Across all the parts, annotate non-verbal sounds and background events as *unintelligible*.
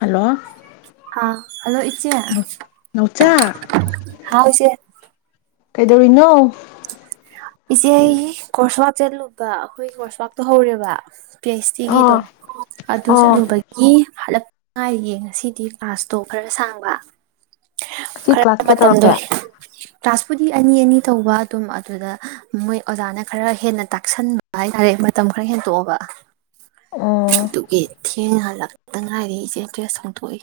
Hello ꯑꯥ-ꯍꯜꯂꯣ ꯏꯆꯦ ꯅꯥꯎꯆꯥ ꯍꯥꯎ ꯏꯆꯦ꯫ ꯀꯩꯗꯧꯔꯤꯅꯣ? ꯏꯆꯦ ꯑꯩ ꯀꯣꯔꯔꯁ ꯆꯠꯂꯨꯕ ꯑꯈꯣꯏ ꯀꯣꯔꯁꯋꯥꯛꯇꯣ ꯍꯧꯔꯦꯕꯥ꯫ ꯄꯤ-ꯑꯩꯆ-ꯇꯤꯒꯤꯗꯣ ꯑꯣ ꯑꯗꯨ ꯑꯣ ꯆꯠꯂꯨꯕꯒꯤ ꯍꯂꯛ ꯉꯥꯏꯔꯤꯌꯦ ꯉꯁꯤꯗꯤ ꯀ꯭ꯂꯥꯁꯇꯣ ꯈꯔ ꯁꯥꯡꯕꯥ꯫ ꯑꯁꯤ ꯀ꯭ꯂꯥꯁ ꯀꯩꯇꯧꯔꯛꯀꯦ ꯄꯨꯗꯤ ꯑꯅꯤ-ꯑꯅꯤ ꯇꯧꯕ ꯑꯗꯨ ꯑꯗꯨꯝ ꯑꯗꯨꯗ ꯎꯝ ꯃꯣꯏ ꯑꯣꯖꯥꯅ ꯈꯔ ꯍꯦꯟꯅ ꯇꯥꯛꯁꯟꯕ ꯍꯥꯏꯇꯥꯔꯦ ꯃꯇꯝ ꯈꯔ ꯍꯦꯟꯇꯣꯛꯑꯕ꯫ ꯑꯣ ꯑꯗꯨꯒꯤ ꯊꯦꯡꯅ ꯍꯂꯛ ꯇꯪ ꯉꯥꯏꯔꯤ ꯏꯁꯦ ꯗ꯭ꯔꯦꯁ ꯍꯣꯡꯇꯣꯛꯏ꯫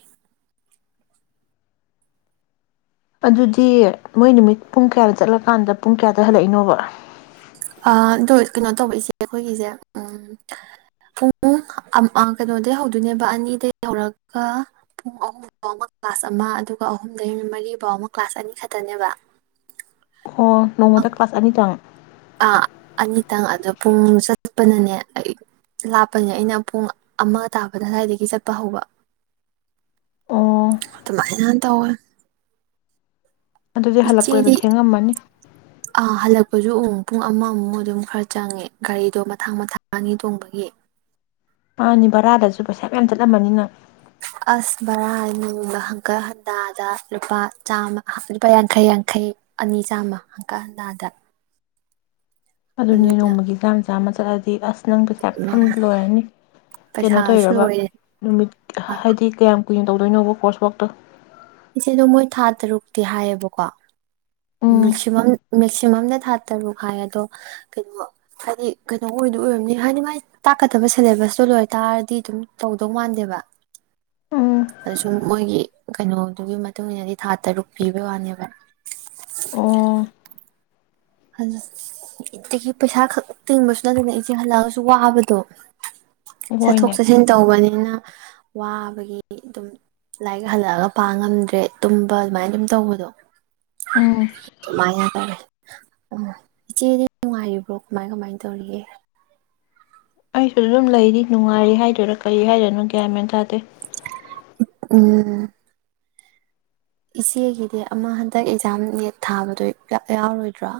ꯑꯗꯨꯗꯤ ꯃꯣꯏ ꯅꯨꯃꯤꯠ ꯄꯨꯡ ꯀꯌꯥꯗ ꯆꯠꯂꯀꯥꯟꯗ ꯄꯨꯡ ꯀꯌꯥꯗ ꯍꯜꯂꯛꯏꯅꯣꯕ? ꯑꯥ ꯗꯣ ꯀꯩꯅꯣ ꯇꯧꯕ ꯏꯆꯦ ꯑꯈꯣꯏꯒꯤꯖꯦ ꯎꯝ ꯄꯨꯡ ꯑꯝꯑꯥ ꯀꯩꯅꯣꯗꯩ ꯍꯧꯗꯣꯏꯅꯦꯕ ꯑꯅꯤꯗꯩ ꯍꯧꯔꯒ ꯄꯨꯡ ꯑꯍꯨꯝ ꯕꯥꯎꯕ ꯀ꯭ꯂꯥꯁ ꯑꯃ ꯑꯗꯨꯒ ꯑꯍꯨꯝꯗꯩ ꯃꯔꯤ ꯕꯥꯎꯃ ꯀ꯭ꯂꯥꯁ ꯑꯅꯤ ꯈꯇꯅꯦꯕ꯫ ꯍꯣ ꯅꯣꯡꯃꯗ ꯀ꯭ꯂꯥꯁ ꯑꯅꯤꯇꯪ? ꯑꯥ ꯑꯅꯤꯇꯪ ꯑꯗꯣ ꯄꯨꯡ ꯆꯠꯄꯅꯅꯦ ꯑꯩ ꯂꯥꯞꯄꯅꯤꯅ ꯑꯩꯅ ꯄꯨꯡ ꯑꯃ ꯇꯥꯕꯗ ꯑꯗꯥꯏꯗꯒꯤ ꯆꯠꯄ ꯍꯧꯕ ꯑꯣ ꯑꯗꯨꯃꯥꯏꯅ ꯇꯧꯋꯦ꯫ ꯑꯗꯨꯗꯤ ꯍꯜꯂꯛꯄꯗ ꯏꯆꯦꯗꯤ ꯊꯦꯡꯉꯝꯃꯅꯤ ꯑꯥ-ꯍꯜꯂꯛꯄꯖꯨ ꯎꯨ ꯄꯨꯡ ꯑꯃꯃꯨꯛ ꯑꯗꯨꯝ ꯈꯔ ꯆꯪꯉꯦ ꯒꯥꯔꯤꯗꯣ ꯃꯊꯥꯡ-ꯃꯊꯥꯡ ꯑꯅꯤ ꯊꯣꯡꯕꯒꯤ꯫ ꯃꯥꯅꯤ ꯕꯔꯥꯗꯖꯨ ꯄꯩꯁꯥ ꯃꯌꯥꯝ ꯆꯠꯂꯝꯃꯅꯤ ꯅꯪ꯫ ꯑꯁ ꯕꯔꯥ ꯅꯣꯡꯃ ꯍꯪꯒꯠ ꯍꯟꯗꯥꯗ ꯂꯨꯄꯥ ꯆꯥꯝꯃ ꯂꯨꯄꯥ ꯌꯥꯡꯈꯩ-ꯌꯥꯡꯈꯩ ꯑꯅꯤ ꯆꯥꯝꯃ ꯍꯪꯀꯠ ꯍꯟꯗꯥꯗ꯫ ꯑꯗꯨꯅꯦ ꯑꯗꯨꯅ ꯅꯣꯡꯃꯒꯤ ꯆꯥꯝ-ꯆꯥꯝ *unintelligible* ꯅꯪ ꯄꯩꯁꯥ ꯐꯟ ꯂꯣꯏꯔꯅꯤ ꯀꯩꯅꯣ ꯄꯩꯁꯥꯁꯨ ꯇꯧꯔꯕ ꯂꯣꯏꯔꯦ ꯅꯨꯃꯤꯠ ꯍꯥꯏꯗꯤ ꯀꯌꯥꯝ ꯀꯩ ꯇꯧꯗꯣꯏꯅꯣꯕ ꯀꯣꯔꯁꯋꯥꯛꯇꯣ ꯏꯆꯦꯗꯣ ꯃꯣꯏ ꯊꯥ ꯇꯥꯔꯨꯛꯇꯤ ꯍꯥꯏꯌꯦꯕꯀꯣ꯫ ꯎꯝ ꯄꯨꯂꯝꯅ ꯊꯥ ꯇꯔꯨꯛ ꯍꯥꯏ ꯑꯗꯣ ꯀꯩꯅꯣ ꯍꯥꯏꯗꯤ ꯀꯩꯅꯣ ꯑꯣꯏꯗ ꯑꯣꯏꯔꯝꯅꯤ ꯍꯥꯏꯗꯤ ꯃꯥꯏ ꯇꯥꯛꯀꯗꯕ ꯁꯤꯂꯦꯕꯁꯇꯣ ꯂꯣꯏ ꯇꯥꯔꯗꯤ ꯑꯗꯨꯝ ꯇꯧꯗꯧ ꯃꯥꯟꯗꯦꯕ ꯎꯝ ꯑ ꯁꯨꯝ ꯃꯣꯏꯒꯤ ꯀꯩꯅꯣꯗꯨꯒꯤ ꯃꯇꯨꯡ ꯏꯟꯅꯗꯤ ꯊꯥ ꯇꯔꯨꯛ ꯄꯤꯕ ꯋꯥꯅꯦꯕ꯫ ꯑꯣ *inaudible* ꯑꯗꯨ *unintelligible* ꯄꯩꯁꯥ ꯈꯛ ꯇꯤꯡꯕꯁꯨ ꯅꯠꯇꯕ ꯏꯆꯦ ꯍꯜꯂꯛꯑꯒꯁꯨ ꯋꯥꯕꯗꯣ꯫ ꯍꯣꯏꯅꯦ ꯆꯊꯣꯛ-ꯆꯁꯤꯟ ꯇꯧꯕꯅꯤꯅ ꯋꯥꯕꯒꯤ ꯑꯗꯨꯝ ꯂꯥꯏꯔꯤꯛ ꯍꯜꯂꯛꯑꯒ ꯄꯥ ꯉꯝꯗ꯭ꯔꯦ ꯇꯨꯝꯕ ꯑꯗꯨꯃꯥꯏꯅ ꯗꯨꯝ ꯇꯧꯕꯗꯣ꯫ ꯎꯝ ꯗꯨꯃꯥꯏꯅ *inaudible* ꯑꯣ ꯏꯆꯦꯗ ꯅꯨꯡꯉꯥꯏꯔꯤꯕ꯭ꯔꯣ ꯀꯃꯥꯏ ꯀꯃꯥꯏ ꯇꯧꯔꯤꯒꯦ꯫ ꯑꯩꯁꯨ ꯑꯗꯨꯝ ꯂꯩꯔꯤ ꯅꯨꯡꯉꯥꯏꯔꯤ ꯍꯥꯏꯗꯣꯏꯔ ꯀꯔꯤ ꯍꯥꯏꯔꯅꯣ ꯒ꯭ꯌꯥꯟꯃꯦꯟ ꯇꯥꯗꯦ꯫ ꯎꯝ ꯏꯆꯦꯒꯤꯗꯤ ꯑꯃ ꯍꯟꯗꯛ ꯑꯖꯥꯝ ꯅꯦꯠ ꯊꯥꯕꯗꯣ ꯌꯥꯎ ꯌꯥꯎꯔꯣꯏꯗ꯭ꯔꯥ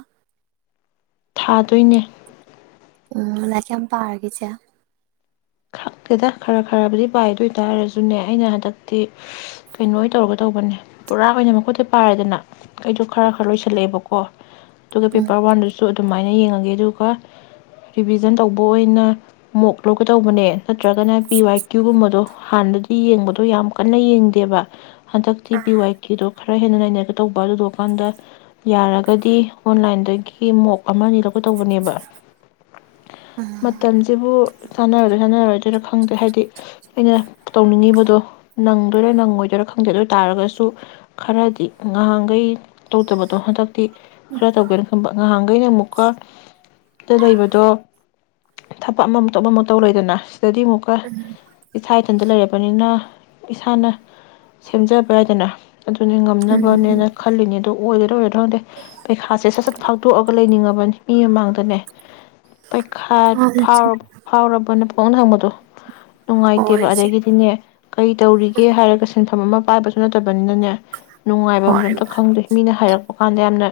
ꯊꯥꯗꯣꯏꯅꯤ ꯎꯝ ꯂꯥꯏꯔꯤꯛ ꯀꯌꯥꯝ ꯄꯥꯔꯒꯦ ꯏꯆꯦ꯫ ꯈꯛꯇꯦꯗ ꯈꯔ-ꯈꯔꯕꯨꯗꯤ ꯄꯥꯏꯗꯣꯏꯇꯥꯔꯁꯨꯅꯦ ꯑꯩꯅ ꯍꯟꯗꯛꯇꯤ ꯀꯩꯅꯣ ꯇꯧꯔꯒ ꯇꯧꯕꯅꯦ ꯄꯨꯔꯥ ꯑꯣꯏꯅ ꯃꯀꯣꯛꯇꯩ ꯄꯥꯏꯔꯦꯗꯅ ꯑꯩꯗꯣ ꯈꯔ ꯈꯔ ꯂꯣꯏꯁꯜꯂꯛꯑꯦꯕꯀꯣ꯫ ꯍꫭ ꯑꯗꯨꯒ ꯎꯝ ꯄꯦꯄꯔ ꯋꯥꯟꯗꯁꯨ ꯑꯗꯨꯃꯥꯏꯅ ꯌꯦꯡꯉꯒꯦ ꯑꯗꯨꯒ ꯔꯤꯚꯤꯖꯟ ꯇꯧꯕ ꯑꯣꯏꯅ ꯃꯣꯛ ꯇꯧꯕꯅꯦ ꯅꯠꯇ꯭ꯔꯒꯅ ꯄꯤ-ꯋꯥꯏ-ꯀ꯭ꯌꯨ ꯒꯨꯝꯕꯗꯣ ꯍꯥꯟꯅꯗꯤ ꯌꯦꯡꯕꯗꯣ ꯌꯥꯝ ꯀꯟꯅ ꯌꯦꯡꯗꯦꯕ ꯍꯟꯗꯛꯇꯤ ꯄꯤ-ꯋꯥꯏ-ꯀꯤꯗꯣ ꯈꯥ ꯈꯔ ꯍꯦꯟꯅ ꯅꯩꯅꯔꯒꯦ ꯇꯧꯕ ꯑꯗꯨꯗꯨꯀꯥꯟꯗ ꯌꯥꯔꯒꯗꯤ ꯑꯣꯟꯂꯥꯏꯟꯗꯒ ꯒꯤ ꯃꯣꯞ ꯑꯃꯅꯤꯂꯣꯛ ꯇꯧꯕꯅꯦꯕ ꯃꯇꯝꯁꯤꯕꯨ ꯃꯣꯏ ꯍꯧꯖꯤꯛ ꯍꯥꯏꯅꯔꯣꯏꯗꯣꯏꯔꯥ ꯈꯪꯗꯦ ꯍꯥꯏꯗꯤ ꯑꯩꯅ ꯇꯧꯅꯤꯡꯉꯤꯕꯗꯣ ꯅꯪꯗꯣꯏꯔ ꯅꯪꯉꯣꯏꯗꯣꯏꯔ ꯈꯪꯗꯦ ꯑꯗꯨ ꯑꯣꯏ ꯇꯥꯔꯒꯁꯨ ꯈꯡꯗꯤ ꯉꯍꯥꯡꯈꯩ ꯇꯧꯗꯕꯗꯣ ꯍꯟꯗꯛ ꯈꯔ ꯇꯧꯒꯦꯅ ꯈꯟꯕ ꯉꯍꯥꯟ ꯑꯩꯅ ꯑꯃꯨꯛꯀ ꯇꯦꯜꯂꯩꯕꯗꯣ ꯊꯕꯛ ꯑꯃ ꯊꯕꯛ ꯑꯃ ꯇꯧꯔꯦꯗꯅ ꯁꯤꯗꯗꯤ ꯑꯃꯨꯛꯀ ꯏꯁꯥ ꯏꯊꯟꯇ ꯂꯩꯔꯕꯅꯤꯅ ꯏꯁꯥꯅ ꯁꯦꯝꯖꯕ ꯌꯥꯏꯗꯅꯥ ꯑꯗꯨꯅꯤ ꯉꯝꯅꯕꯅꯦꯅ ꯈꯜꯂꯤꯅꯤ ꯑꯗꯨ ꯑꯣꯏꯒꯗ꯭ꯔ ꯑꯣꯏꯔꯣꯗ ꯈꯪꯗꯦ ꯄꯩꯈꯥꯁꯦ ꯁꯠ-ꯁꯠ ꯐꯥꯗꯣꯛꯑꯒ ꯂꯩꯅꯤꯡꯉ ꯃꯥꯅꯤ ꯃꯤ ꯃꯃꯥꯡꯗꯅꯦ ꯄꯩꯈꯥ ꯃꯥꯅꯦ ꯏꯆꯦ ꯐꯥꯎꯔꯕ ꯕꯣꯅꯤ ꯄꯨꯍꯡꯗ ꯍꯪꯕꯗꯣ ꯍꯣꯏ ꯅꯨꯡꯉꯥꯏꯇꯦꯕ ꯏꯆꯦ ꯑꯗꯩꯒꯤꯗꯤꯅꯦ ꯀꯩꯇꯧꯔꯤꯒꯦ ꯍꯥꯏꯔꯒ ꯁꯤꯟꯐꯝ ꯑꯃ ꯋꯥꯕꯁꯨ ꯅꯠꯇꯕꯅꯤꯅꯅꯦ ꯅꯨꯡꯉꯥꯏꯕꯝ ꯍꯣꯏ ꯑꯝꯇ ꯈꯪꯗꯦ ꯃꯤꯅ ꯍꯥꯏꯔꯛꯄ ꯀꯥꯟꯗ ꯌꯥꯝꯅ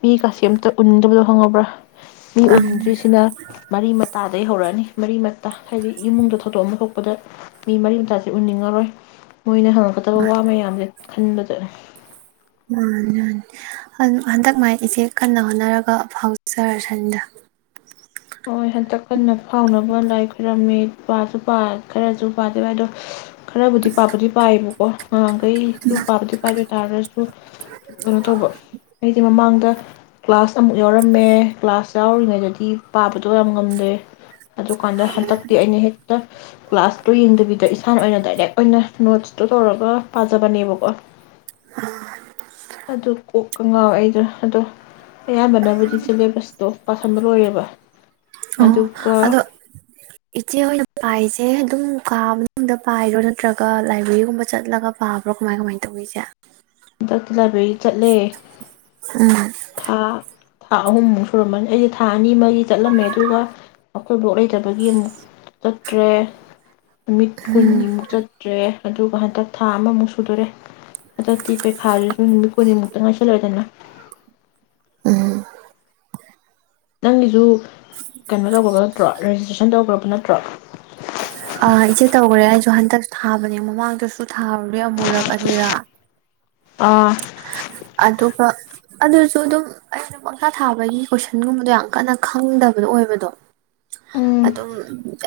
ꯃꯤ ꯀꯥꯁꯤ ꯑꯝꯇ ꯎꯅꯤꯡꯗꯕꯗꯣ ꯈꯪꯉꯕ꯭ꯔꯥ ꯃꯤ ꯃꯥꯅꯤ ꯎꯅꯤꯡꯗ꯭ꯔꯤꯁꯤꯅ ꯃꯔꯤ ꯃꯇꯥ ꯑꯩ ꯍꯧꯔꯛꯑꯅꯤ ꯃꯔꯤ ꯃꯇꯥ ꯍꯥꯏꯗꯤ ꯏꯃꯨꯡꯗ ꯊꯧꯗꯣꯛ ꯑꯃ ꯊꯣꯛꯄꯗ ꯃꯤ ꯃꯔꯤ ꯃꯇꯥꯁꯦ ꯎꯅꯤꯡꯉꯔꯣꯏ ꯃꯣꯏꯅ ꯍꯪꯉꯛꯀꯗꯕ ꯋꯥ-ꯃꯌꯥꯝꯁꯦ ꯈꯟꯕꯗꯅꯦ ꯃꯥꯅꯤ-ꯃꯥꯅꯤ ꯍꯟꯗꯛ ꯃꯥꯏ ꯏꯆꯦ ꯀꯟꯅ ꯍꯣꯠꯅꯔꯒ ꯐꯥꯎꯖꯔꯁꯟꯅꯤꯗ ꯍꯣꯏ ꯍꯟꯗꯛ ꯀꯟꯅ ꯐꯥꯎꯅꯕ ꯂꯥꯏ ꯈꯨꯣꯏꯔꯝꯃꯤ ꯄꯥꯁꯨ ꯄꯥꯏ ꯈꯔꯁꯨ ꯄꯥꯗꯦꯕ ꯌꯥꯗꯦ ꯑꯗꯣ ꯈꯔꯕꯨꯗꯤ ꯄꯥꯕꯨꯗꯤ ꯄꯥꯏꯌꯦꯕꯀꯣ ꯅꯥꯍꯥꯟꯈꯩꯁꯨ ꯄꯥꯕꯗꯤ ꯄꯥꯏꯕ ꯑꯗꯣꯏ ꯇꯥꯔꯒꯁꯨ ꯀꯩꯅꯣ ꯇꯧꯕ ꯑꯩꯁꯦ ꯃꯃꯥꯡꯗ ꯀꯂꯥꯁ ꯑꯃꯨꯛ ꯌꯥꯎꯔꯝꯃꯦ ꯀꯂꯥꯁ ꯌꯥꯎꯔꯤꯉꯩꯗꯗꯤ ꯄꯥꯕ ꯇꯣꯝ ꯉꯝꯗꯦ ꯑꯗꯨꯀꯥꯟꯗ ꯍꯟꯗꯛꯇꯤ ꯑꯩꯅ ꯍꯦꯛꯇ ꯀꯂꯥꯁꯇꯨ ꯌꯦꯡꯗꯕꯤꯗ ꯏꯁꯥꯅ ꯑꯣꯏꯅ ꯗꯥꯏꯔꯦꯛ ꯑꯣꯏꯅ ꯅꯣꯠꯁꯇꯩ ꯇꯧꯔꯒ ꯄꯥꯖꯕꯅꯦꯕꯀꯣ ꯑꯗꯨ-ꯀꯨꯛ ꯀꯉꯥꯎ ꯑꯩꯗꯣ ꯑꯗꯣ ꯑꯌꯥꯝꯕꯅꯕꯨꯗꯤ ꯁꯤꯂꯦꯕꯁꯇꯣ ꯄꯥꯁꯤꯟꯕ ꯂꯣꯏꯔꯦꯕ ꯑꯣ ꯑꯗꯨꯒ ꯑꯗꯣ ꯏꯆꯦꯍꯣꯏꯅ ꯄꯥꯏꯁ ꯑꯦ ꯑꯗꯨꯝ ꯀꯥ ꯃꯅꯨꯡꯗ ꯄꯥꯏꯔꯣ ꯅꯠꯇ꯭ꯔꯒ ꯂꯥꯏꯕ꯭ꯔꯦꯔꯤꯒꯨꯝꯕ ꯆꯠꯂꯒ ꯄꯥꯕ꯭ꯔꯣ ꯀꯃꯥꯏ ꯀꯃꯥꯏ ꯇꯧꯏ ꯏꯆꯦ ꯍꯟꯗꯛꯇꯤ ꯂꯥꯏꯕ꯭ꯔꯦꯔꯤ ꯆꯠꯂꯦ ꯊꯥ ꯊꯥ ꯑꯍꯨꯝꯃꯨꯛ ꯁꯨꯔꯝꯃꯅꯤ ꯑꯩꯁꯦ ꯊꯥ ꯑꯅꯤ ꯑꯃꯒꯤ ꯆꯠꯂꯝꯃꯦ ꯑꯗꯨꯒ ꯑꯩꯈꯣꯏ ꯕꯣꯛ ꯂꯩꯇꯕꯒꯤ ꯑꯃꯨꯛ ꯆꯠꯇ꯭ꯔꯦ ꯅꯨꯃꯤꯠ ꯀꯨꯟꯅꯤꯃꯨꯛ ꯆꯠꯇ꯭ꯔꯦ ꯑꯗꯨꯒ ꯍꯟꯗꯛ ꯊꯥ ꯑꯃꯃꯨꯛ ꯁꯨꯗꯣꯔꯦ ꯑꯗꯩ ꯎꯨꯝ ꯅꯪꯒꯤꯁꯨ ꯀꯅꯣ ꯇꯧꯒ꯭ꯔꯕ ꯅꯠꯇ꯭ꯔꯣ ꯔꯦꯖꯤꯁꯇ꯭ꯔꯦꯁꯟ ꯇꯧꯒ꯭ꯔꯕ ꯅꯠꯇ꯭ꯔꯣ ꯑꯥ ꯏꯆꯦ ꯇꯧꯒ꯭ꯔꯦ ꯑꯩꯁꯨ ꯍꯟꯗꯛ ꯊꯥꯕꯅꯦ ꯃꯃꯥꯡꯗꯁꯨ ꯊꯥꯔꯨꯔꯦ ꯑꯃꯨꯔꯛ ꯑꯅꯤꯔꯛ ꯑꯥ ꯑꯗꯨꯒꯥ ꯑꯗꯨꯁꯨ ꯑꯗꯨꯝ ꯑꯩꯅ ꯄꯪꯊꯥ ꯊꯥꯕꯒꯤ ꯀꯣꯏꯁꯟꯒꯨꯝꯕꯗꯣ ꯌꯥꯝ ꯀꯟꯅ ꯈꯪꯗꯕꯗꯣ ꯑꯣꯏꯕꯗꯣ ꯎꯝ ꯑꯗꯨꯝ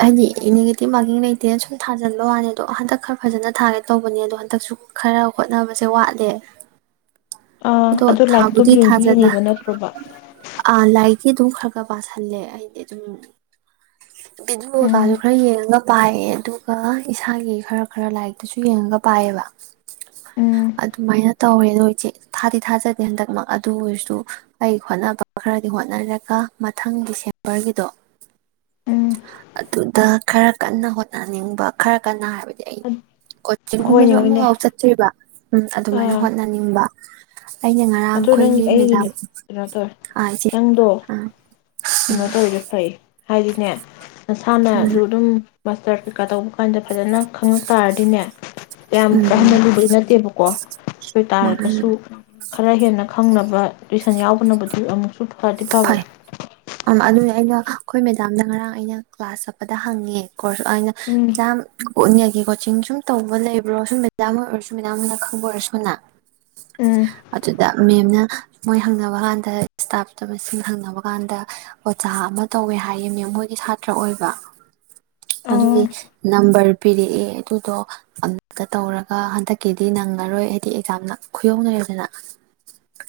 ꯍꯥꯏꯗꯤ ꯅꯦꯒꯦꯇꯤꯞ ꯃꯥꯔꯀꯤꯡ ꯂꯩꯇꯦꯅ ꯁꯨꯝ ꯊꯥꯖꯟꯕ ꯋꯥꯅꯤ ꯑꯗꯣ ꯍꯟꯗꯛ ꯈꯔ ꯐꯖꯅ ꯊꯥꯒꯦ ꯇꯧꯕꯅꯦ ꯑꯗꯣ ꯍꯟꯗꯛꯁꯨ ꯈꯔ ꯍꯣꯠꯅꯕꯁꯦ ꯋꯥꯠꯂꯦ ꯑꯥ ꯑꯗꯣ ꯑꯗꯨ ꯂꯥꯏꯔꯤꯛꯇꯣ ꯊꯥꯕꯨꯗꯤ ꯌꯦꯡꯗꯤ ꯊꯥꯖꯅ ꯌꯦꯡꯉꯤꯕ ꯅꯠꯇ꯭ꯔꯣꯕ ꯁꯤ ꯑꯗꯨꯝ ꯈꯔ ꯈꯔ ꯄꯥꯁꯜꯂꯦ ꯑꯩꯗꯤ ꯑꯗꯨꯝ ꯚꯤꯗꯤꯑꯣ ꯀꯥꯁꯨ ꯎꯝ ꯈꯔ ꯌꯦꯡꯉꯒ ꯄꯥꯏꯌꯦ ꯑꯗꯨꯒ ꯏꯁꯥꯒꯤ ꯈꯔ ꯈꯔ ꯂꯥꯏꯔꯤꯛꯇꯁꯨ ꯌꯦꯡꯉꯒ ꯄꯥꯏꯌꯦꯕ ꯎꯝ ꯑꯗꯨꯃꯥꯏꯅ ꯇꯧꯔꯦ ꯅꯣꯏ ꯏꯆꯦ ꯊꯥꯗꯤ ꯊꯥꯖꯗꯦ ꯍꯟꯗꯛꯃꯛ ꯑꯗꯨ ꯑꯣꯏꯔꯁꯨ ꯑꯩ ꯍꯣꯠꯅꯕ ꯈꯔꯗꯤ ꯍꯣꯠꯅꯔꯒ ꯃꯊꯪ ꯗꯤꯁꯦꯝꯕꯔꯒꯤꯗꯣ ꯎꯝ ꯑꯗꯨꯗ ꯈꯔ ꯀꯟꯅ ꯍꯣꯠꯅꯅꯤꯡꯕ ꯈꯔ ꯀꯟꯅ ꯍꯥꯏꯕ- ꯑꯩ ꯀꯣꯆꯤꯡꯒꯨꯝꯕꯁꯨ ꯍꯣꯏꯅꯦ ꯍꯣꯏꯅꯦ ꯑꯃꯐꯥꯎ ꯆꯠꯇ꯭ꯔꯤꯕ ꯎꯝ ꯑꯗꯨꯃꯥꯏꯅ ꯍꯣꯠꯅꯅꯤꯡꯕ- ꯑꯩꯅ ꯉꯔꯥꯡ ꯑꯗꯣ ꯅꯪ ꯑꯩꯈꯣꯏꯒꯤ ꯑꯩꯒꯤꯅꯦ ꯃꯦꯗꯥꯝ ꯀꯩꯅꯣ ꯇꯧꯔꯦ ꯑꯥ ꯏꯆꯦ ꯅꯪꯗꯣ ꯑꯥ ꯀꯩꯅꯣ ꯇꯧꯔꯤꯗꯣ ꯐꯩ ꯍꯥꯏꯗꯤꯅꯦ ꯃꯁꯥꯟꯅꯖꯨ ꯎꯝ ꯑꯗꯨꯝ ꯃꯥꯁꯇꯔ ꯀꯩꯀꯥ ꯇꯧꯕ ꯀꯥꯟꯗ ꯐꯖꯅ ꯈꯪꯉꯛ ꯇꯥꯔꯗꯤꯅꯦ ꯀꯌꯥꯝ ꯀꯥ ꯍꯦꯟꯅ ꯎꯝ ꯂꯨꯕꯗꯤ ꯅꯠꯇꯦꯕꯀꯣ ꯑꯗꯨ ꯎꯝ ꯇꯥꯔꯒꯁꯨ ꯈꯔ ꯍꯦꯟꯅ ꯈꯪꯅꯕ ꯇꯨꯏꯁꯟ ꯌꯥꯎꯕꯅꯕꯨꯗꯤ ꯑꯃꯨꯛꯁꯨ ꯐꯗꯤ ꯐꯕ꯭ꯔꯥ ꯐꯩ ꯎꯝ ꯑꯗꯨꯅꯦ ꯑꯩꯅ ꯑꯩꯈꯣꯏ ꯃꯦꯗꯥꯝꯅ ꯉꯔꯥꯡ ꯑꯩꯅ ꯀ꯭ꯂꯥꯁ ꯆꯠꯄꯗ ꯍꯪꯉꯦ ꯀꯣꯔꯁ ꯑꯩꯅ ꯎꯝ ꯃꯦꯗꯥꯝ ꯀꯣꯟꯅꯒꯤ ꯀꯣꯆꯤꯡ ꯁꯨ ꯇꯧꯕ ꯂꯩꯕ꯭ꯔꯣ ꯁꯨꯝ ꯃꯦꯗꯥꯝ ꯑꯣꯏꯔꯁꯨ ꯃꯦꯗꯥꯝꯅ ꯈꯪꯕ ꯑꯣꯏꯔꯁꯨꯅ ꯎꯝ ꯑꯗꯨꯗ ꯃꯦꯝꯅ ꯃꯣꯏ ꯍꯪꯅꯕ ꯀꯥꯟꯗ ꯏꯁꯇꯥꯐ ꯇꯕꯁꯤꯡ ꯍꯪꯅꯕ ꯀꯥꯟꯗ ꯑꯣꯖꯥ ꯑꯃ ꯇꯧꯋꯦ ꯍꯥꯏꯌꯦ ꯃꯦꯝ ꯍꯣꯏꯒꯤ ꯁꯥꯇ꯭ꯔ ꯑꯣꯏꯕ ꯑꯣ ꯑꯗꯨꯒꯤ ꯅꯝꯕꯔ ꯄꯤꯔꯛꯑꯦ ꯑꯗꯨꯗꯣ ꯑꯝꯇ ꯇꯧꯔꯒ ꯍꯟꯗꯛꯀꯤꯗꯤ ꯅꯪꯉꯔꯣꯏ ꯍꯥꯏꯗꯤ ꯑꯦꯛꯖꯥꯝꯅ ꯈꯨꯌꯧꯅꯔꯦꯗꯅ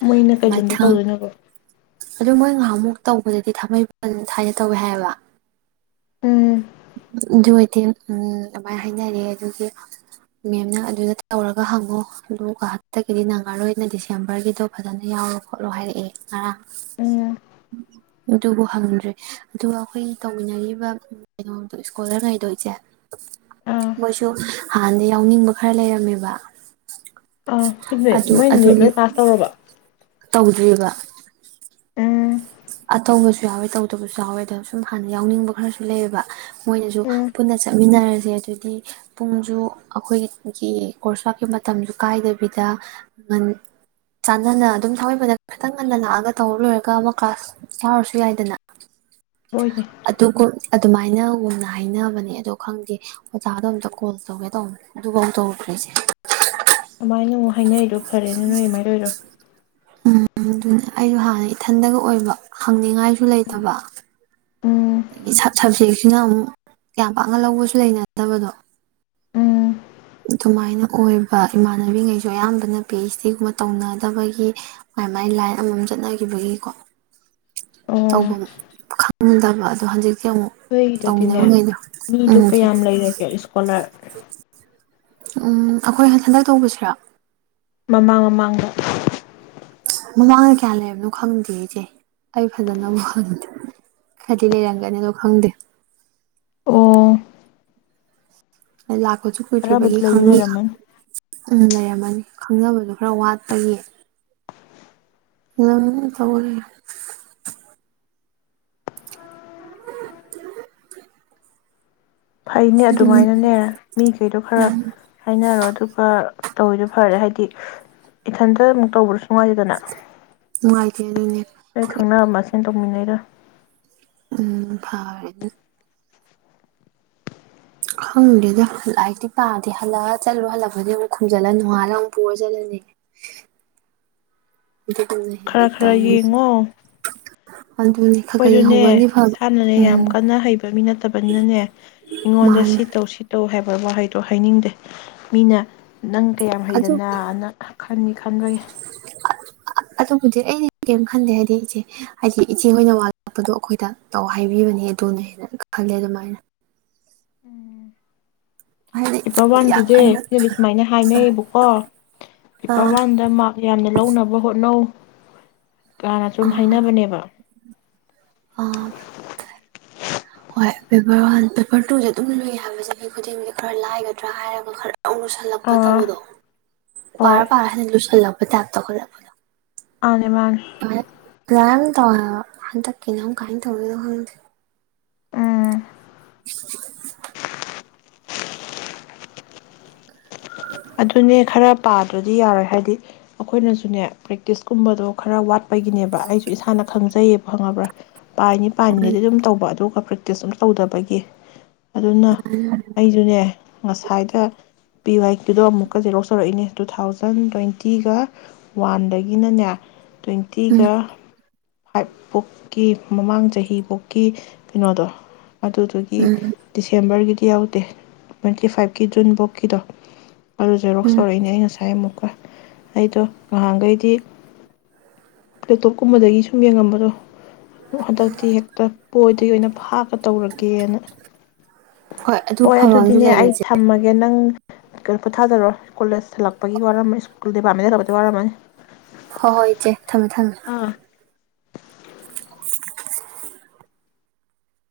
ꯃꯣꯏꯅ ꯀꯩ ꯂꯝꯗ ꯃꯊꯪ ꯇꯧꯗꯣꯏꯅꯣꯕ ꯑꯗꯨ ꯃꯣꯏ ꯉꯥꯍꯥꯟꯃꯨꯛ ꯇꯧꯕꯗꯗꯤ ꯊꯥꯡꯃꯩꯕꯟꯗ ꯊꯥꯏꯅ ꯇꯧꯋꯦ ꯍꯥꯏꯌꯦꯕ ꯎꯝ ꯂꯧꯁꯤꯟꯕ ꯉꯝꯗꯕ ꯎꯝ ꯑꯗꯨꯃꯥꯏꯅ ꯍꯥꯏꯅꯔꯑꯦ ꯑꯗꯨꯒꯤ ꯃꯦꯝꯅ ꯑꯗꯨꯗ ꯇꯧꯔꯒ ꯍꯪꯉꯣ ꯑꯗꯨꯒ ꯍꯟꯇꯛꯀꯤꯗꯤ ꯅꯪꯉꯔꯣꯏꯅ ꯗꯤꯁꯦꯝꯕꯔꯒꯤꯗꯣ ꯐꯖꯅ ꯌꯥꯎꯔꯣ ꯈꯣꯠꯂꯣ ꯍꯥꯏꯔꯛꯑꯦ ꯉꯔꯥꯡ ꯎꯝ ꯑꯗꯨꯕꯨ ꯍꯪꯗ꯭ꯔꯦ ꯑꯗꯨꯒ ꯑꯩꯈꯣꯏꯒꯤ ꯇꯧꯃꯤꯟꯅꯔꯤꯕ ꯀꯩꯅꯣꯗꯣ ꯏꯁꯀꯣꯂꯔꯒꯩꯗꯣ ꯏꯆꯦ ꯑꯥ ꯃꯣꯏꯁꯨ ꯍꯥꯟꯅꯗꯩ ꯌꯥꯎꯅꯤꯡꯕ ꯈꯔ ꯂꯩꯔꯝꯃꯦꯕ ꯑꯥ ꯐꯤꯠꯕꯦ ꯑꯗꯨ ꯅꯣꯏ ꯅꯦꯠ ꯑꯗꯨꯒꯤ ꯂꯣꯏ ꯄꯥꯁ ꯇꯧꯔꯕꯣ ꯇꯧꯗ꯭ꯔꯤꯕ ꯎꯝ ꯇꯧꯕꯁꯨ ꯌꯥꯎꯋꯦ ꯇꯧꯗꯕꯁꯨ ꯌꯥꯎꯋꯦ ꯑꯗꯣ ꯁꯨꯝ ꯍꯥꯟꯅ ꯌꯥꯎꯅꯤꯡꯕ ꯈꯔꯁꯨ ꯂꯩꯌꯦꯕ ꯃꯣꯏꯅꯁꯨ ꯎꯝ ꯄꯨꯟꯅ ꯆꯠꯃꯤꯟꯅꯔꯁꯦ ꯑꯗꯨꯗꯤ ꯄꯨꯡꯁꯨ ꯑꯩꯈꯣꯏꯒꯤ ꯒ꯭ꯔꯨꯞꯀꯤ ꯀꯣꯔꯁ ꯂꯥꯛꯀꯤ ꯃꯇꯝꯁꯨ ꯀꯥꯏꯗꯕꯤꯗ ꯉꯟ ꯆꯥꯟꯅꯅ ꯑꯗꯨꯝ ꯊꯥꯡꯃꯩꯕꯟꯗ ꯈꯤꯇꯪ ꯉꯟꯅ ꯂꯥꯛꯑꯒ ꯇꯧꯔ ꯂꯣꯏꯔꯒ ꯑꯃ ꯀ꯭ꯂꯥꯁ ꯌꯥꯎꯔꯁꯨ ꯌꯥꯏꯗꯅ ꯍꯣꯏꯅꯦ ꯑꯗꯨꯀꯣ ꯑꯗꯨꯃꯥꯏ ꯍꯥꯏꯅꯒꯨꯝꯅ ꯍꯥꯏꯅꯕꯅꯦ ꯑꯗꯣ ꯈꯪꯗꯦ ꯑꯣꯖꯥꯗꯣ ꯑꯝꯇ ꯀꯣꯜ ꯇꯧꯒꯦ ꯇꯧꯕ ꯑꯗꯨꯐꯧ ꯇꯧꯗ꯭ꯔꯤꯁꯦ ꯗꯨꯃꯥꯏꯅ ꯑꯃꯨꯛ ꯍꯥꯏꯅꯔꯤꯗꯣ ꯐꯔꯦꯅꯦ ꯅꯣꯏ ꯑꯗꯨꯃꯥꯏꯅ ꯇꯧꯔꯤꯗꯣ ꯑꯗꯨꯅ ꯑꯩꯖꯨ ꯍꯥꯟꯅ ꯏꯊꯟꯗꯒ ꯑꯣꯏꯕ ꯍꯪꯅꯤꯡꯉꯥꯏꯁꯨ ꯂꯩꯇꯕ- ꯎꯝ ꯑꯩꯒꯤ ꯁꯞ ꯁꯕꯖꯦꯛꯁꯤꯅ ꯑꯃꯨꯛ ꯌꯥꯝ ꯄꯥꯛꯅ ꯂꯧꯕꯁꯨ ꯂꯩꯅꯗꯕꯗꯣ ꯎꯝ ꯑꯗꯨꯃꯥꯏꯅ ꯑꯣꯏꯕ ꯏꯃꯥꯟꯅꯕꯤꯉꯩꯁꯨ ꯑꯌꯥꯝꯕꯅ ꯄꯤ ꯑꯩꯆ ꯗꯤꯒꯨꯝꯕ ꯇꯧꯅꯗꯕꯒꯤ ꯃꯥꯏ ꯃꯥꯏ ꯂꯥꯏꯟ ꯑꯃꯃꯝ ꯆꯠꯅꯒꯤꯕꯒꯤꯀꯣ ꯑꯣ ꯇꯧꯕꯝ ꯈꯪ- ꯂꯧꯁꯤꯟꯕ ꯉꯝꯗꯕ ꯉꯍꯥꯟꯖꯤ ꯑꯇꯩꯗꯗꯤꯅꯦ ꯃꯤꯗꯣ ꯀꯌꯥꯝ ꯂꯩꯔꯒꯦ ꯏꯁꯀꯣꯂꯥꯔ ꯇꯥꯕ ꯉꯝꯗꯕ ꯎꯝ ꯑꯩꯈꯣꯏ ꯍꯟ ꯍꯟꯗꯛ ꯇꯧꯕꯁꯤꯔꯥ ꯃꯃꯥꯡ-ꯃꯃꯥꯡꯗ ꯃꯃꯥꯡꯗ ꯀꯌꯥ ꯂꯩꯔꯝꯕꯅꯣ ꯈꯪꯗꯦ ꯏꯆꯦ ꯑꯩ ꯐꯖꯅ ꯑꯃꯨꯛ ꯍꯪꯗꯦ ꯍꯥꯏꯗꯤ ꯂꯩꯔꯝꯒꯅꯤꯗꯣ ꯈꯪꯗꯦ ꯑꯣ ꯂꯥꯛ ꯀꯨꯏꯁꯨ ꯈꯔꯕꯨꯗꯤ ꯀꯨꯏꯗ꯭ꯔꯤꯕꯒꯤ ꯂꯩꯗꯤ ꯈꯪꯗꯦ ꯈꯪ- ꯂꯩꯔꯝꯃꯅꯤ ꯎꯝ ꯂꯩꯔꯝꯃ ꯎꯨꯝ ꯈꯪꯅꯕꯗꯣ ꯈꯔ ꯋꯥꯠꯄꯒꯤ *inaudible* *inaudible* ꯐꯩꯅꯦ ꯑꯗꯨꯅꯦ ꯑꯗꯨꯃꯥꯏꯅꯅꯦ ꯃꯤꯈꯩꯗꯣ ꯈꯔ ꯍꯥꯏꯅꯔꯣ ꯑꯗꯨꯒ ꯇꯧꯔꯤꯗꯨ ꯐꯔꯦ ꯍꯥꯏꯗꯤ ꯏꯊꯟꯇ ꯑꯃꯨꯛ ꯇꯧꯔꯁꯨ ꯅꯨꯉꯥꯏꯇꯦ ꯑꯗꯨꯅꯦ ꯅꯕ ꯃꯁꯦꯟ ꯇꯧꯃꯤꯟꯅꯩꯔ ꯎꯝ ꯐꯔꯦ ꯑꯗꯨꯅ ꯈꯪꯗꯦꯗ ꯂꯥꯏꯔꯤꯛꯇꯤ ꯄꯥꯗꯦ ꯍꯜꯂꯛꯑ ꯆꯠꯂꯨ ꯍꯜꯂꯛꯄꯗꯤ ꯑꯃꯨꯛ ꯈꯨꯝꯖꯤꯜꯂ ꯅꯣꯡꯉꯥꯜꯂ ꯑꯃꯨꯛ ꯄꯨꯔ ꯆꯜꯂꯅꯤ ꯑꯗꯨꯅꯤ ꯑꯗꯨꯝ ꯍꯤꯡꯉꯤ ꯈꯔ ꯇꯧꯔꯤꯁꯤ *inaudible* ꯑꯈꯣꯏꯁꯨꯅꯦ ꯏꯁꯥꯅꯅꯦ ꯌꯥꯝ ꯎꯝ ꯀꯟꯅ ꯍꯩꯕ ꯃꯤ ꯅꯠꯇꯕꯅꯤꯅꯅꯦ ꯃꯤꯉꯣꯟꯗ ꯃꯥꯅꯦ ꯁꯤꯇꯧ ꯁꯤꯇꯧ ꯍꯥꯏꯕ ꯋꯥꯍꯩꯗꯣ ꯍꯥꯏꯅꯤꯡꯗꯦ ꯃꯤꯅ ꯅꯪ ꯀꯌꯥꯝ ꯑꯗꯨ ꯍꯩꯗꯅ ꯑꯅ ꯈꯟꯅꯤ ꯈꯟꯕꯒꯤ ꯑꯥ ꯑꯗꯨꯕꯨꯗꯤ ꯑꯩꯩꯅ ꯀꯔꯤꯝ ꯈꯟꯗꯦ ꯍꯥꯏꯗꯤ ꯏꯆꯦ ꯍꯥꯏꯗꯤ ꯏꯆꯦꯍꯣꯏꯅ ꯋꯥ ꯂꯣꯠꯄꯗꯣ ꯑꯩꯈꯣꯏꯗ ꯇꯧ ꯍꯥꯏꯕꯤꯕꯅꯦ ꯑꯗꯨꯅꯅ ꯈꯜꯂꯦ ꯑꯗꯨꯃꯥꯏꯅ ꯎꯨꯝ ꯍꯥꯏꯗꯤ ꯄꯦꯄꯔ ꯌꯥꯝ ꯋꯥꯟꯒꯤꯁꯦ ꯀꯟꯅ ꯑꯩꯈꯣꯏꯗꯤ ꯁꯨꯃꯥꯏꯅ ꯍꯥꯏꯅꯩꯌꯦꯕꯀꯣ ꯄꯦꯄꯔ ꯑꯥ ꯋꯥꯟꯗ ꯃꯥꯔꯛ ꯌꯥꯝꯅ ꯂꯧꯅꯕ ꯍꯣꯠꯅꯧ ꯌꯥꯝ ꯑꯁꯨꯝ ꯍꯥꯏꯅꯕꯅꯦꯕ ꯑꯥ ꯍꯣꯏ ꯄꯦꯄꯔ ꯋꯥꯟ ꯄꯦꯄꯔ ꯇꯨꯁꯦ ꯑꯗꯨꯝ ꯂꯨ ꯍꯥꯏꯕꯁꯦ ꯃꯤ ꯈꯨꯗꯤꯡꯒꯤ ꯈꯔ ꯂꯥꯏꯒꯗ꯭ꯔꯥ ꯍꯥꯏꯔꯒ ꯈꯔ ꯔꯥꯝ ꯂꯨꯁꯜꯂꯛꯄ ꯑꯥ ꯇꯧꯕꯗꯣ ꯄꯥꯔꯥ ꯍꯣꯏ ꯄꯥꯔꯥ ꯍꯦꯏꯅ ꯂꯨꯁꯜꯂꯛ ꯇꯥꯠ ꯇꯧꯇꯠꯂꯛꯄꯗꯨ ꯑꯥꯅꯤ ꯃꯥꯟꯅꯤ ꯄ꯭ꯂꯝ ꯇꯧꯑ ꯍꯥꯏꯕ ꯍꯟꯇꯛ ꯀꯤꯅ ꯀꯃꯥꯏꯟꯅ ꯇꯧꯗꯣꯏꯅꯣ ꯈꯪꯗꯦ ꯎꯝ *inaudible* ꯑꯥꯍ ꯑꯗꯨꯅꯦ ꯈꯔ ꯄꯥꯗ꯭ꯔꯗꯤ ꯌꯥꯔꯣꯏ ꯍꯥꯏꯗꯤ ꯑꯩꯈꯣꯏꯅꯁꯨꯅꯦ ꯄ꯭ꯔꯦꯛꯇꯤꯁꯀꯨꯝꯕꯗꯣ ꯈꯔ ꯋꯥꯠꯄꯒꯤꯅꯦꯕ ꯑꯩꯁꯨ ꯏꯁꯥꯅ ꯈꯪꯖꯩꯌꯦꯕ ꯈꯪꯉꯕ꯭ꯔ ꯄꯥꯔꯤꯅꯤ ꯎꯝ ꯄꯥꯔꯤꯅꯤꯗꯤ ꯑꯗꯨꯝ ꯇꯧꯕ ꯑꯗꯨꯒ ꯄ꯭ꯔꯦꯛꯇꯤꯁ ꯑꯃꯇꯤ ꯇꯧꯗꯕꯒꯤ ꯑꯗꯨꯅ--ꯑꯩꯁꯨꯅꯦ ꯉꯁꯥꯏꯗ ꯄꯤ-ꯋꯥꯏ ꯑꯗꯨꯗ ꯑꯃꯨꯛꯀ ꯖꯤꯔꯣꯁ ꯇꯧꯔꯛꯏꯅ ꯇꯨ ꯊꯥꯎꯖꯟ ꯇ꯭ꯋꯦꯟꯇꯤꯒ ꯋꯥꯟꯗꯒꯤꯅꯅꯦ ꯎꯝ ꯇꯣꯏꯟꯇꯤꯒ *unintelligible* ꯃꯃꯥꯡ ꯆꯍꯤꯕꯨꯛꯀꯤ ꯀꯩꯅꯣꯗꯣ ꯑꯗꯨꯗꯨꯒꯤ ꯎꯝ ꯗꯤꯁꯦꯝꯕꯔꯒꯤꯗꯤ ꯌꯥꯎꯗꯦ ꯇ꯭ꯋꯦꯟꯇꯤ ꯐꯥꯏꯚꯀꯤ ꯖꯨꯟ ꯕꯣꯛꯀꯤꯗꯣ ꯑꯗꯨ ꯖꯦꯔꯣꯛꯁ ꯎꯝ ꯇꯧꯔꯛꯏꯅꯦ ꯑꯩ ꯉꯁꯥꯏ ꯑꯃꯨꯛ ꯑꯩꯗꯣ ꯉꯍꯥꯟꯒꯩꯗꯤ ꯂꯦꯞꯇꯣꯞ ꯀꯨꯝꯕꯗꯒꯤꯁꯨ ꯌꯦꯡꯉꯝꯕꯗꯣ ꯍꯟꯗꯛꯇꯤ ꯍꯦꯛꯇ ꯄꯣꯏꯗꯩ ꯑꯣꯏꯅ ꯐꯥꯛꯑ ꯇꯧꯔꯒꯦꯅ ꯑꯗꯨ ꯍꯣꯏ ꯐꯕ ꯑꯃꯁꯨ ꯑꯗꯨꯗꯤꯅꯦ ꯂꯩꯔꯤ ꯑꯩ ꯏꯆꯦ ꯊꯝꯃꯒꯦ ꯅꯪ ꯀꯩ ꯄꯣꯊꯥꯖꯔꯣ ꯀꯣꯂꯦꯖ ꯍꯂꯛꯄꯒꯤ ꯋꯥꯔꯝꯃꯅꯤ ꯁꯀꯨꯜ ꯗꯤꯕꯥꯃꯦ ꯇꯧꯕꯗ ꯋꯥꯔꯝꯃꯅꯤ ꯍꯣꯏ ꯍꯣꯏ ꯏꯆꯦ ꯊꯝꯃꯦ ꯊꯝꯃꯦ ꯑꯥ *inaudible*